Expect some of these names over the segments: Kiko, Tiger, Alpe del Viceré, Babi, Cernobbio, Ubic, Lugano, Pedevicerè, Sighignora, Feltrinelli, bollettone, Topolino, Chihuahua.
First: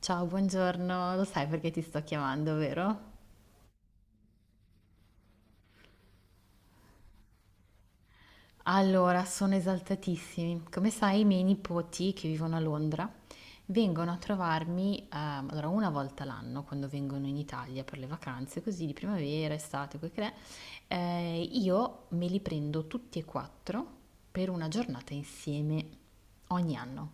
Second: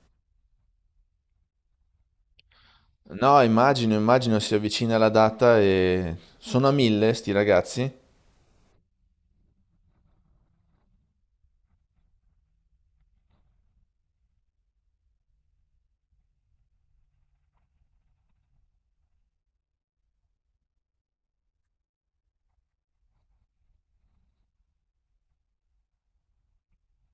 Ciao, buongiorno. Lo sai perché ti sto chiamando, vero? No, immagino si avvicina la data e sono a mille sti ragazzi Allora, sono esaltatissimi. Come sai, i miei nipoti che vivono a Londra vengono a trovarmi, allora una volta l'anno quando vengono in Italia per le vacanze, così di primavera, estate, quel che è, io me li prendo tutti e quattro per una giornata insieme ogni anno.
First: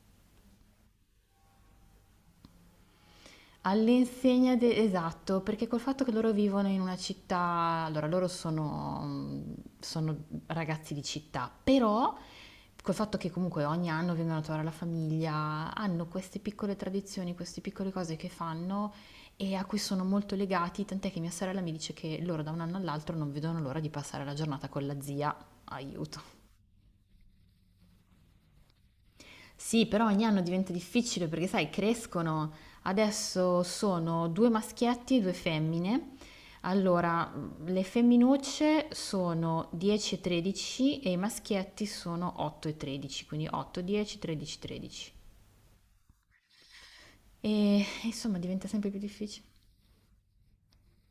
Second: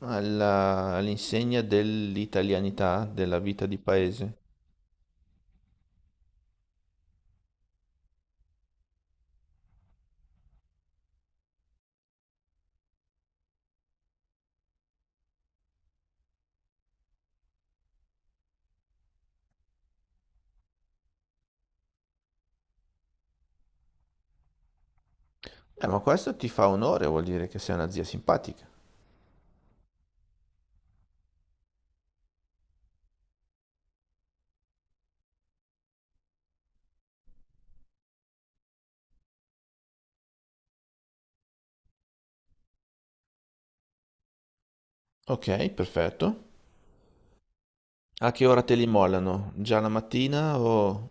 all'insegna dell'italianità, della vita di paese. All'insegna de esatto, perché col fatto che loro vivono in una città, allora loro sono ragazzi di città, però col fatto che comunque ogni anno vengono a trovare la famiglia, hanno queste piccole tradizioni, queste piccole cose che fanno e a cui sono molto legati, tant'è che mia sorella mi dice che loro da un anno all'altro non vedono l'ora di passare la giornata con la zia, Ma questo aiuto. ti fa onore, vuol dire che sei una zia simpatica. Sì, però ogni anno diventa difficile perché, sai, crescono. Adesso sono due maschietti e due femmine. Allora, le femminucce sono 10 e 13 e i maschietti sono 8 e 13, quindi 8, 10, 13, 13. Ok, perfetto. E A insomma che ora diventa te li sempre più difficile. mollano? Già la mattina o...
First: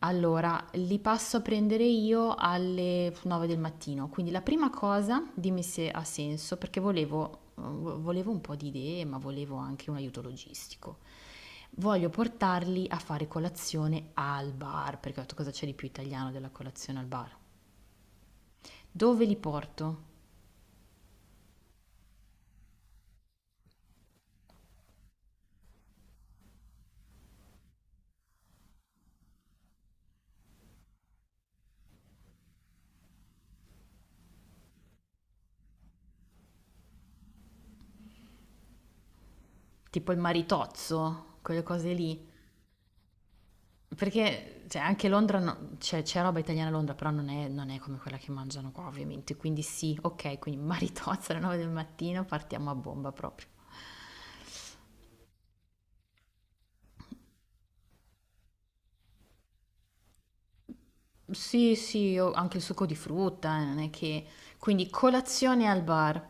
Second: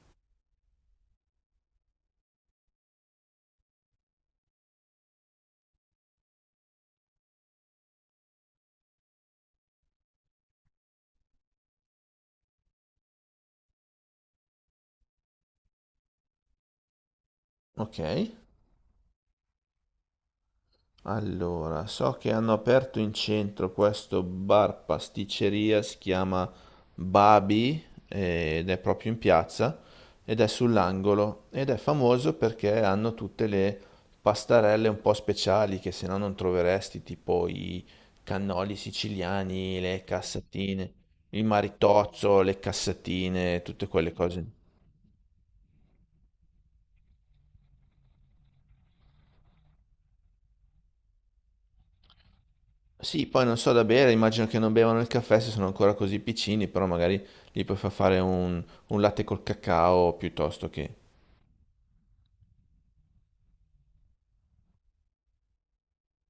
Allora, li passo a prendere io alle 9 del mattino, quindi la prima cosa, dimmi se ha senso, perché volevo un po' di idee, ma volevo anche un aiuto logistico. Voglio portarli a fare colazione al bar, perché ho detto cosa c'è di più italiano della colazione al bar. Ok. Dove li porto? Allora, so che hanno aperto in centro questo bar pasticceria, si chiama Babi, ed è proprio in piazza ed è sull'angolo ed è famoso perché hanno tutte le pastarelle un po' speciali che se no non troveresti, tipo i cannoli siciliani, le Tipo il cassatine, maritozzo, il quelle cose lì? maritozzo, le cassatine, tutte quelle cose. Perché cioè, anche Londra, no- cioè, c'è roba italiana a Londra, però non è come quella che mangiano qua, ovviamente. Quindi sì, ok, quindi maritozza alle 9 del mattino, partiamo a bomba Sì, poi proprio. non so da bere, immagino che non bevano il caffè se sono ancora così piccini, però magari gli puoi far fare un latte col cacao piuttosto che... Sì, sì, ho anche il succo di frutta, non è che... Quindi colazione al bar.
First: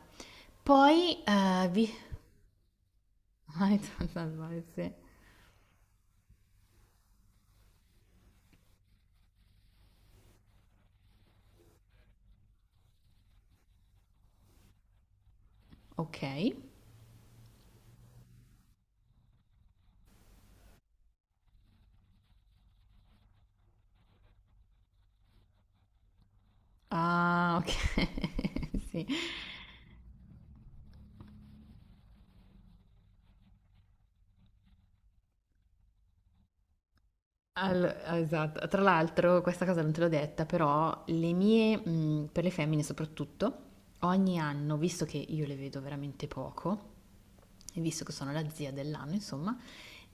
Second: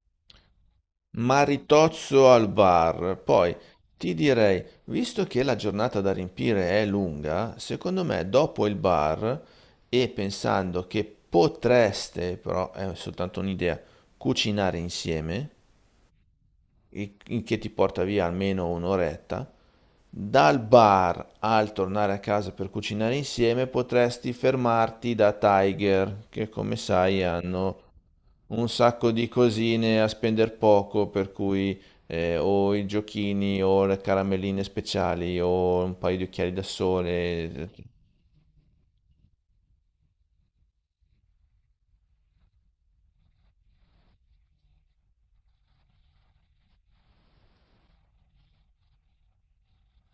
Poi, vi... Maritozzo al bar. Poi ti maritozza al bar, direi, sì. visto che la giornata da riempire è lunga, secondo me dopo il bar e pensando che potreste, però è soltanto un'idea, cucinare insieme, Ok. il che ti porta via almeno un'oretta. Dal bar al tornare a casa per cucinare insieme potresti fermarti da Tiger, che come sai Ah, ok, hanno un sì. sacco di cosine a spendere poco, per cui o i giochini o le caramelline speciali o un paio di occhiali da sole, eh. Al- esatto. Tra l'altro, questa cosa non te l'ho detta, però le mie, per le femmine soprattutto, ogni anno, visto che io le vedo veramente poco, e visto che sono la zia dell'anno, insomma,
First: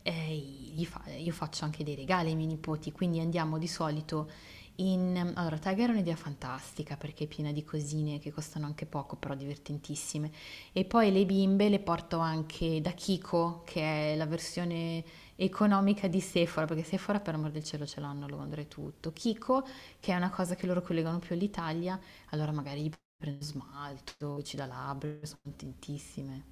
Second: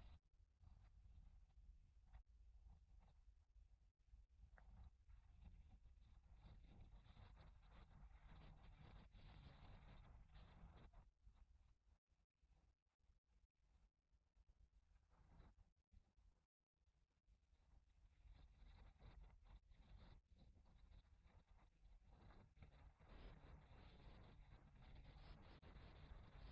gli fa- io faccio anche dei regali ai miei nipoti, quindi andiamo di solito in... Allora, Tiger è un'idea fantastica perché è piena di cosine che costano anche poco, però divertentissime. E poi le bimbe le porto anche da Kiko, che è la versione economica di Sephora, perché Sephora per amor del cielo ce l'hanno a Londra e tutto. Kiko, che è una cosa che loro collegano più all'Italia, allora magari gli prendo smalto, ci da labbra, sono contentissime.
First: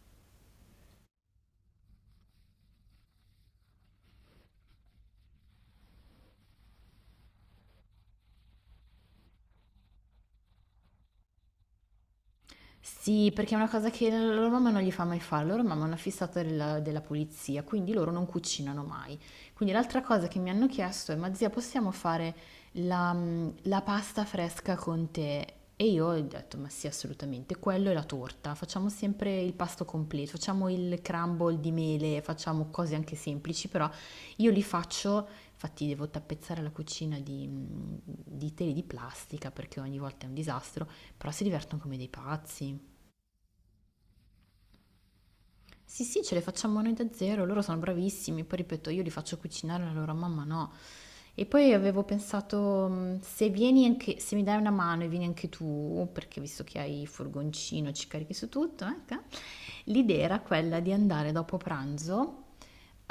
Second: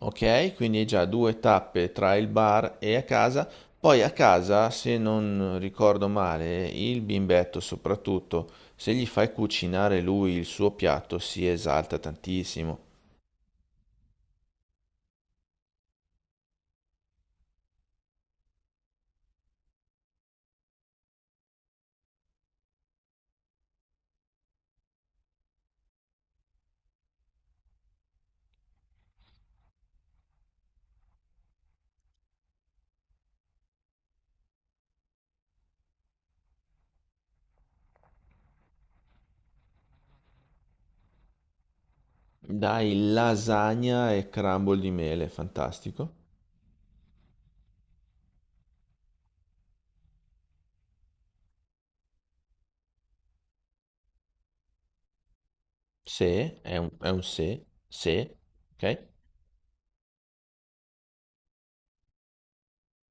Ok, quindi hai già due tappe tra il bar e a casa. Poi a casa, se non ricordo male, il bimbetto soprattutto, se gli fai cucinare lui il suo piatto, si esalta tantissimo. Sì, perché è una cosa che la loro mamma non gli fa mai fare, la loro mamma è una fissata della pulizia, quindi loro non cucinano mai. Quindi l'altra cosa che mi hanno chiesto è, ma zia, possiamo fare la pasta fresca con te? E io ho detto, ma sì, assolutamente, quello è la torta, facciamo sempre il pasto completo, facciamo il crumble di mele, facciamo cose anche semplici, però io li faccio, infatti devo tappezzare la cucina di, di tele di plastica perché ogni volta è un disastro, però si divertono come dei pazzi. Dai, lasagna e crumble di mele, Sì, fantastico. sì, ce le facciamo noi da zero, loro sono bravissimi, poi ripeto, io li faccio cucinare, la loro mamma no. E poi avevo pensato, se vieni anche, se mi dai una mano e vieni anche tu, perché Se, visto è che un, hai il è un se, furgoncino, ci carichi su tutto, ok? ecco, l'idea era quella di andare dopo pranzo.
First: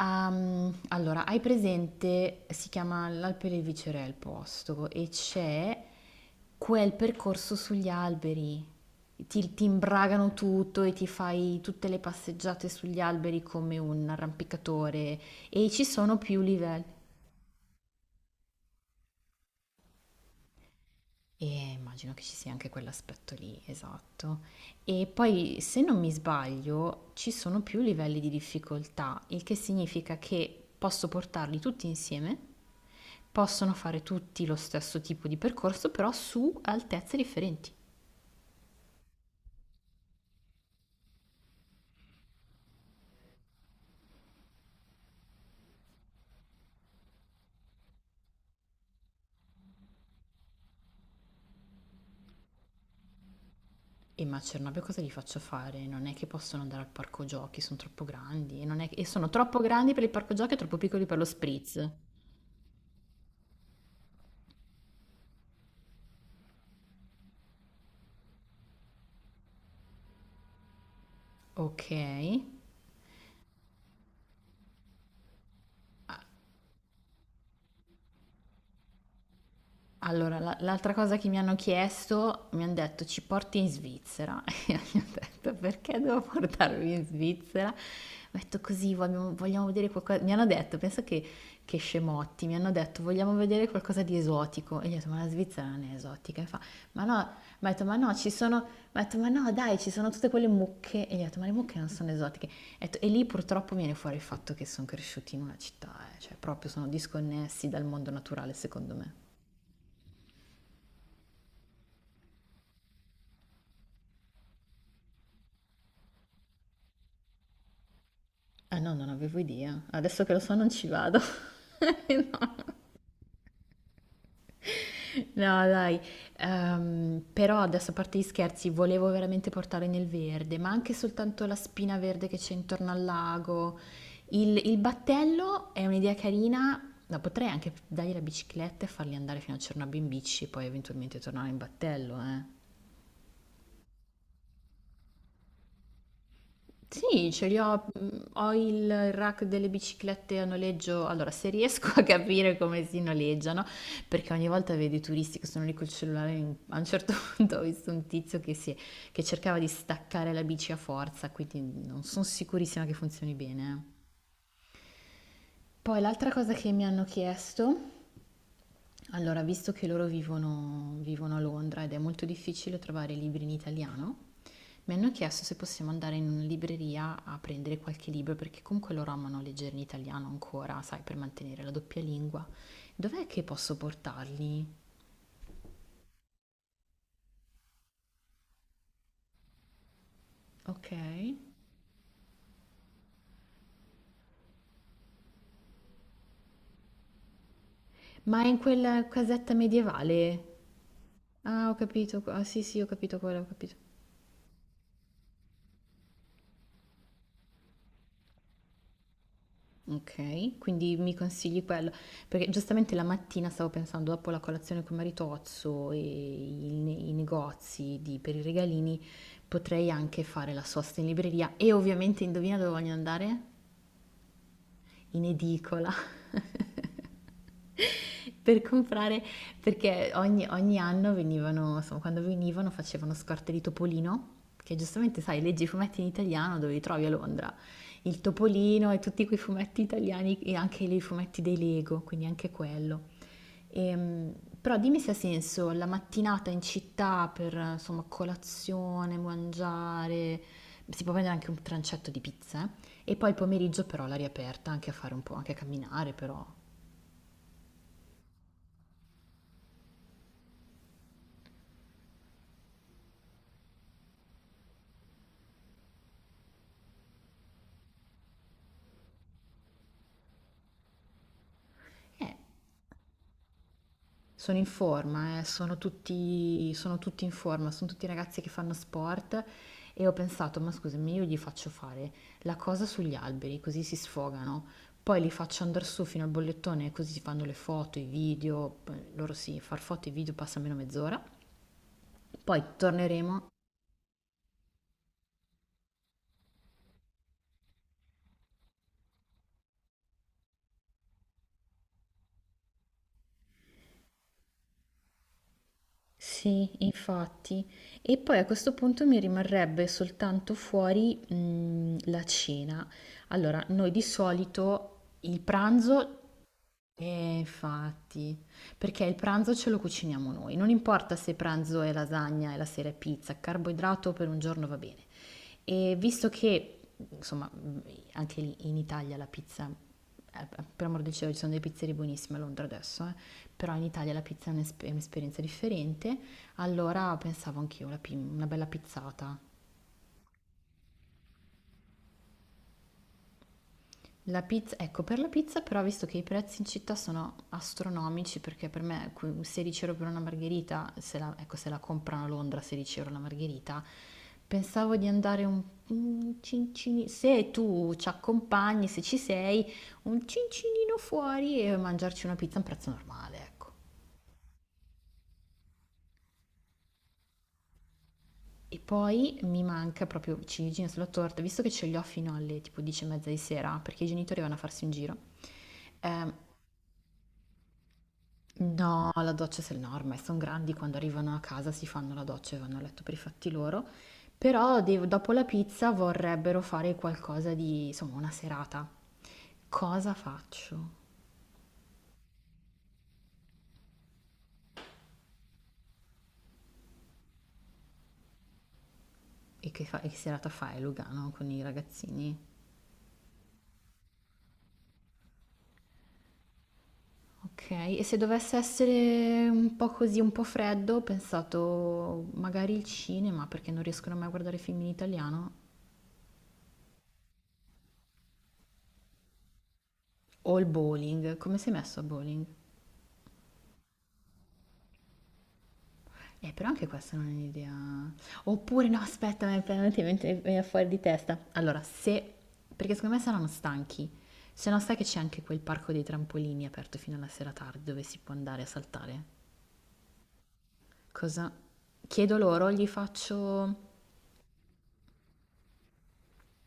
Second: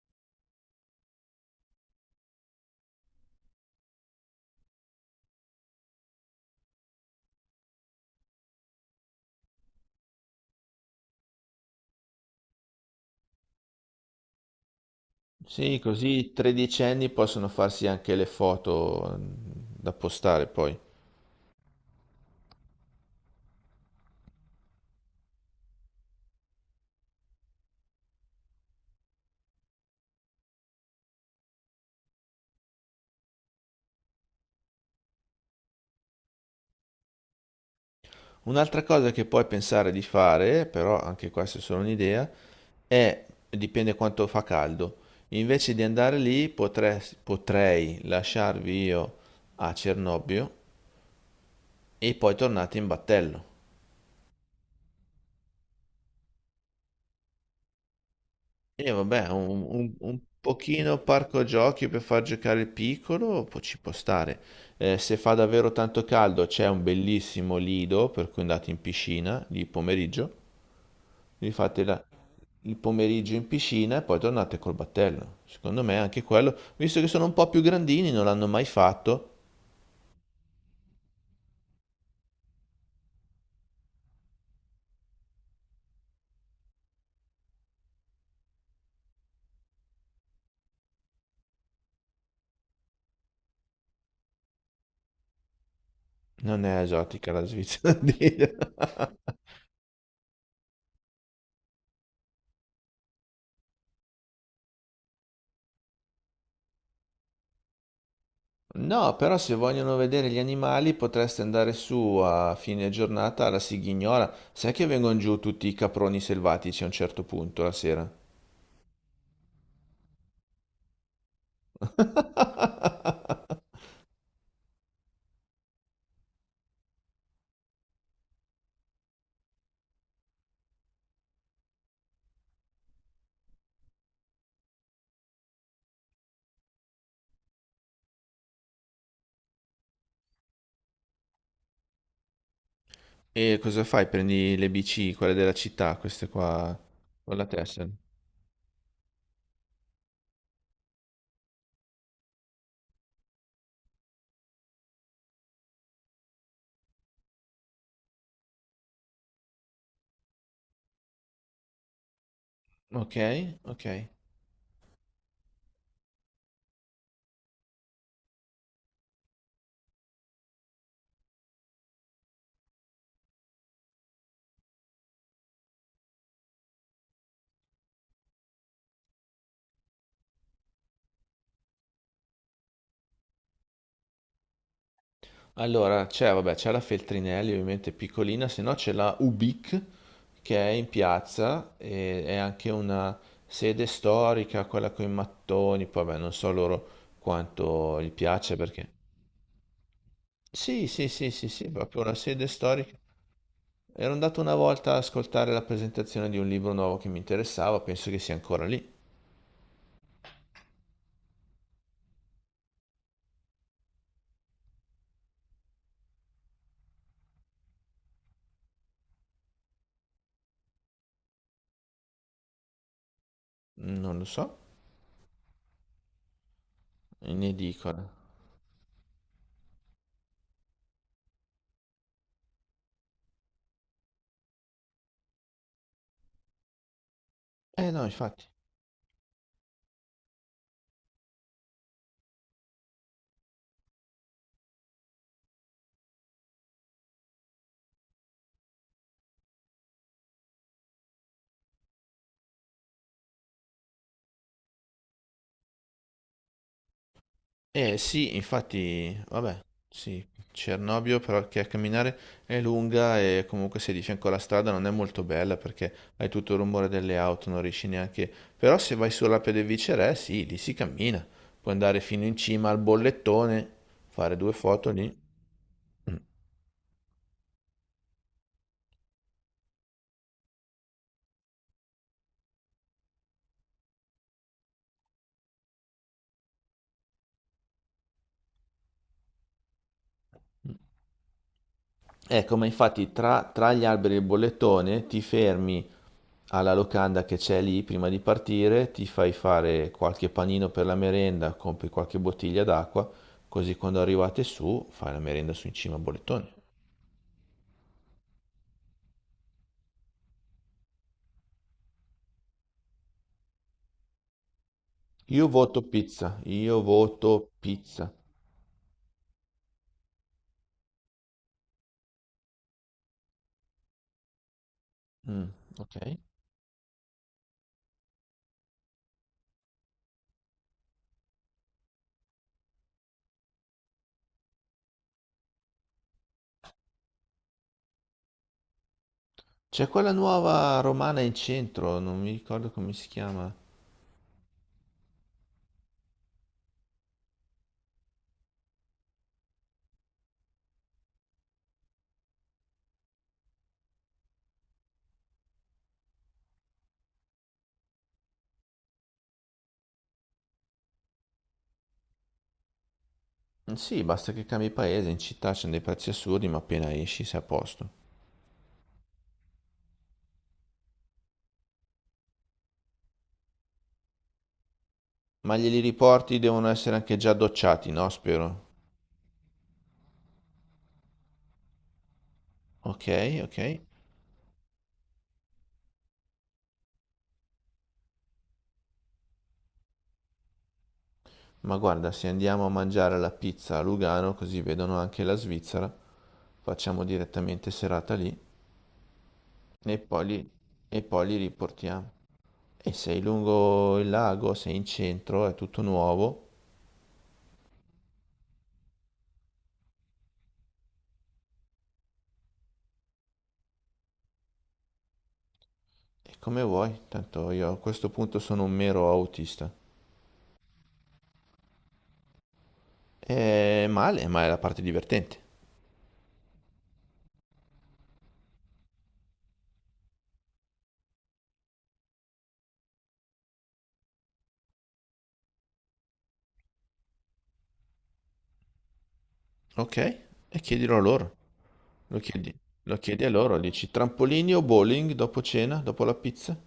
Allora, hai presente, si chiama l'Alpe del Viceré il posto e c'è quel percorso sugli alberi. Ti imbragano tutto e ti fai tutte le passeggiate sugli alberi come un arrampicatore e Sì, ci sono così i più livelli. tredicenni possono farsi anche le foto, mm, da postare poi. E immagino che ci sia anche quell'aspetto lì, esatto. E poi, se non mi sbaglio, ci sono più livelli di difficoltà, il che significa che posso portarli tutti insieme, possono fare tutti lo stesso tipo di percorso, però su altezze differenti. Un'altra cosa che puoi pensare di fare, però anche questa è solo un'idea, è, dipende quanto fa caldo, invece di andare lì potrei lasciarvi io a Cernobbio e poi tornate in battello. E ma a Cernobbio cosa gli faccio fare? Non è che possono andare al parco giochi, sono troppo grandi, e non E è- che... e vabbè, sono troppo un, un- grandi per il un parco giochi e troppo pochino piccoli per lo parco giochi spritz. per far giocare il piccolo ci può stare. Se fa davvero tanto caldo c'è un bellissimo lido per cui andate in piscina di pomeriggio. Vi fate Ok, la- il pomeriggio in piscina e poi tornate col battello. Secondo me anche quello, visto che sono un po' più grandini, non l'hanno mai fatto. allora, la- l'altra cosa che mi hanno chiesto, mi hanno detto ci porti in Svizzera. E io gli ho detto perché devo portarvi in Svizzera? Ho detto così, vogliamo vedere qualcosa. Mi hanno detto, pensa che scemotti, mi hanno detto vogliamo vedere qualcosa di esotico. E gli ho detto ma la Svizzera non è esotica. E fa, Non è ma no, ma esotica la ho detto Svizzera, ma no, ci dire. sono, ma ho detto ma no dai, ci sono tutte quelle mucche. E gli ho detto ma le mucche non sono esotiche. Ho detto, e lì purtroppo viene fuori il fatto che sono cresciuti in una città, cioè proprio sono disconnessi dal mondo naturale secondo me. No, però se vogliono vedere gli animali potreste andare su a fine giornata alla Sighignora. Sai che vengono giù tutti i caproni selvatici a un certo punto la sera? Ah no, non avevo idea. Adesso che lo so non ci vado. No, dai. Però adesso a parte gli scherzi, volevo veramente portare nel verde, ma anche soltanto la spina verde che c'è intorno al lago. Il battello è un'idea carina. No, potrei anche dargli la bicicletta e farli andare fino a Cernobbio in bici e poi eventualmente tornare in battello, eh. E cosa fai? Prendi le bici, quelle della città, queste qua, Sì, con la ce li ho. tessera. Ho il rack delle biciclette a noleggio. Allora, se riesco a capire come si noleggiano, perché ogni volta vedi i turisti che sono lì col cellulare. A un certo punto ho visto un tizio che, che cercava di staccare la bici a forza, quindi non sono sicurissima che Ok, funzioni bene. ok. Poi l'altra cosa che mi hanno chiesto, allora, visto che loro vivono a Londra ed è molto difficile trovare libri in italiano, mi hanno chiesto se possiamo andare in una libreria a prendere qualche libro perché comunque loro amano leggere in italiano ancora, sai, per mantenere la doppia lingua. Dov'è che posso portarli? Allora, c'è, vabbè, c'è la Feltrinelli, ovviamente piccolina, se no c'è la Ubic, che è in Ok. piazza e è anche una sede storica, quella con i mattoni, poi vabbè, non so loro quanto gli Ma piace in perché... quella casetta medievale? Sì, sì, sì, sì, sì, Ah, ho proprio una capito. Ah, sede sì, sì, ho storica. capito quello, ho capito. Ero andato una volta ad ascoltare la presentazione di un libro nuovo che mi interessava, penso che sia ancora lì, Ok, quindi mi consigli quello, perché giustamente la mattina stavo pensando, dopo la colazione con Maritozzo e i per i regalini, potrei anche fare la sosta in libreria e ovviamente indovina dove voglio andare? non lo so, In edicola in edicola. per comprare, perché ogni anno venivano, insomma, quando venivano facevano scorte di topolino, che giustamente sai, leggi i fumetti in italiano dove li trovi a Londra, Eh no, il infatti. topolino e tutti quei fumetti italiani e anche i fumetti dei Lego, quindi anche quello. Ehm, Però dimmi se ha senso la mattinata in città per, insomma, colazione, mangiare, si può prendere anche un trancetto di pizza, eh? E poi il pomeriggio però all'aria aperta, anche a fare un po', anche a camminare però. Eh sì, infatti, vabbè, sì, Cernobbio perché a camminare è lunga e comunque se di fianco alla strada non è molto bella perché hai tutto il rumore delle auto, non riesci neanche... Però se vai sulla Pedevicerè, sì, lì si cammina. Puoi andare fino Eh, in cima al bollettone, fare due Sono in foto lì. forma, Mm. Sono tutti in forma, sono tutti ragazzi che fanno sport e ho pensato, ma scusami, io gli faccio fare la cosa sugli alberi, così si sfogano, poi li faccio andare su fino al bollettone, così si fanno le foto, i video, poi loro sì, far foto e video passa almeno mezz'ora, Ecco, poi ma infatti tra, torneremo. tra gli alberi e il bollettone ti fermi alla locanda che c'è lì prima di partire, ti fai fare qualche panino per la merenda, compri qualche bottiglia d'acqua, così quando arrivate su fai la merenda su in cima a bollettone. Sì, infatti. E poi a questo punto mi rimarrebbe soltanto fuori, la cena. Allora, noi di solito il Io voto pranzo. pizza, io voto pizza. Infatti, perché il pranzo ce lo cuciniamo noi, non importa se pranzo è lasagna e la sera è pizza, carboidrato per un giorno va bene. Mm, E ok. visto che, insomma, anche lì in Italia la pizza, per amor del cielo, ci sono delle pizzerie buonissime a Londra adesso, però in Italia la pizza è un'esperienza differente, allora pensavo anch'io una bella pizzata. C'è quella nuova romana in centro, non mi ricordo come si chiama. La pizza, ecco, per la pizza però, visto che i prezzi in città sono astronomici, perché per me que- 16 € per una margherita, se la, ecco, se la comprano a Londra 16 € la margherita, pensavo di andare un cincini, se tu ci accompagni, se ci sei, un cincinino fuori e mangiarci una pizza a un prezzo normale, ecco. Mm, sì, basta che cambi paese, in città c'è dei prezzi assurdi, ma appena esci sei a posto. E poi mi manca proprio ciliegina sulla torta, visto che ce li ho fino alle tipo 10 e mezza di sera, perché i genitori vanno a farsi un giro. Ma glieli Ehm, riporti, devono essere anche già docciati, no? Spero. No, la doccia se no, ormai sono grandi, quando arrivano a casa si fanno la doccia e vanno a letto Ok, per i fatti ok. loro, però dopo la pizza vorrebbero fare qualcosa di, insomma, una serata. Cosa faccio? Ma guarda, se andiamo a mangiare la pizza a Lugano, così vedono anche la Svizzera, facciamo direttamente serata lì E che, e e che poi serata li, fai, e poi Lugano, li con i riportiamo. ragazzini? E sei lungo il lago, sei in centro, è tutto nuovo. Ok, e se dovesse essere un po' così, un po' freddo, ho pensato magari il cinema, perché non riescono mai a guardare film in italiano, E come vuoi, tanto io a questo punto sono un mero autista. o il bowling, come sei messo a bowling? È male, ma è la parte divertente. Però anche questa non è un'idea. Oppure no, aspetta, mi è venuta in mente- mi viene fuori di testa. Allora, se... Perché secondo me saranno stanchi. Se no sai che c'è anche quel parco dei trampolini aperto fino alla sera tardi dove si può andare a saltare. Ok? E chiedilo a loro. Cosa? Lo Chiedo chiedi, loro, gli lo chiedi a loro, faccio... dici trampolini o bowling dopo cena, dopo la pizza?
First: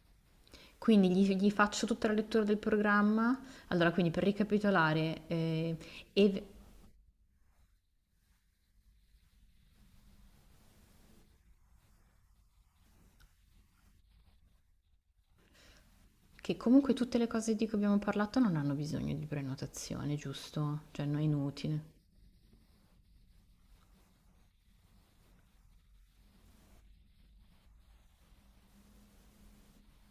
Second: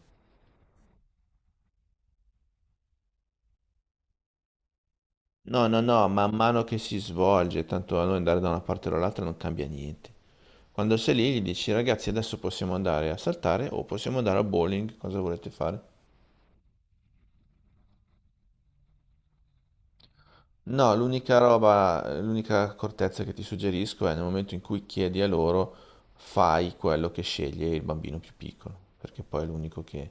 Quindi gli faccio tutta la lettura del programma. Allora, quindi per ricapitolare, No, no, no, man e- mano che si svolge, tanto a noi andare da una parte o dall'altra non cambia niente. Quando sei lì gli dici: ragazzi, adesso possiamo andare a saltare o possiamo andare a bowling, cosa volete fare? che comunque tutte le cose di cui abbiamo parlato non hanno bisogno di prenotazione, giusto? No, Cioè, non è l'unica inutile. roba, l'unica accortezza che ti suggerisco è nel momento in cui chiedi a loro, fai quello che sceglie il bambino più piccolo, perché poi è l'unico che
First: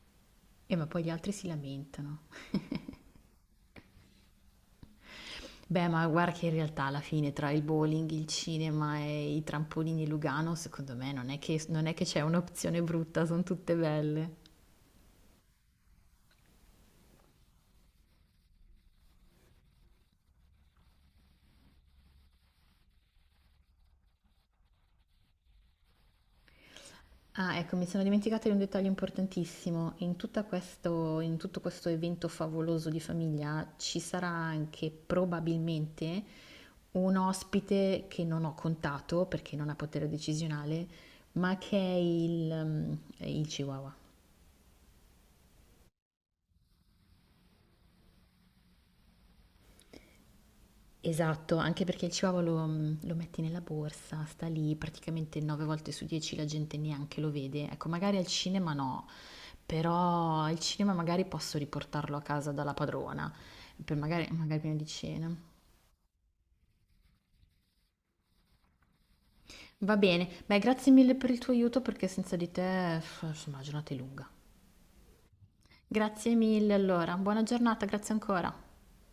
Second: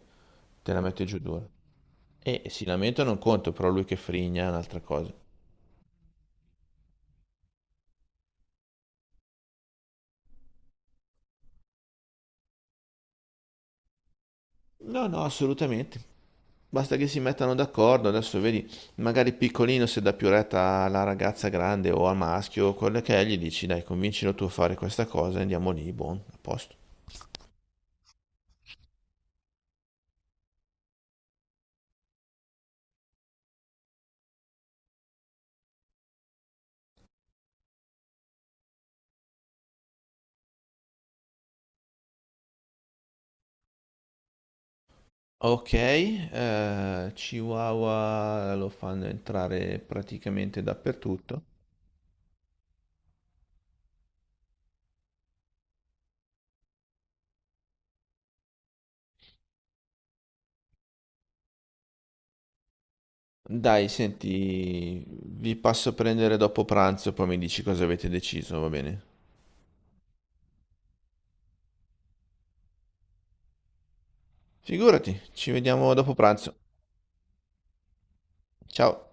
te la Ma poi mette gli giù altri dura. si lamentano. E si lamenta non conto, però lui che frigna è un'altra cosa. Beh, ma guarda che in realtà alla fine tra il bowling, il cinema e i trampolini Lugano, secondo me non è che c'è un'opzione brutta, sono tutte belle. No, no, assolutamente. Basta che si mettano d'accordo, adesso vedi, magari piccolino se dà più retta alla ragazza grande o al maschio, quello che è, gli dici, dai, convincilo tu a fare questa cosa, andiamo lì, buon, a posto. Ah, ecco, mi sono dimenticata di un dettaglio importantissimo. In tutto questo evento favoloso di famiglia ci sarà anche probabilmente un ospite che non ho contato perché non ha potere decisionale, ma che è il Chihuahua. Ok, Chihuahua lo fanno entrare praticamente dappertutto. Esatto, anche perché il Chihuahua lo metti nella borsa, sta lì, praticamente 9 volte su 10 la gente neanche lo vede. Ecco, magari al cinema no, però al cinema magari posso riportarlo a casa dalla padrona, Dai, per magari prima di senti, cena. vi passo a prendere dopo pranzo, poi mi dici cosa avete deciso, va bene? Va bene, beh, grazie mille per il tuo aiuto perché senza di te, insomma, la giornata è lunga. Figurati, ci vediamo dopo Grazie pranzo. mille allora, buona giornata, grazie ancora. Ciao.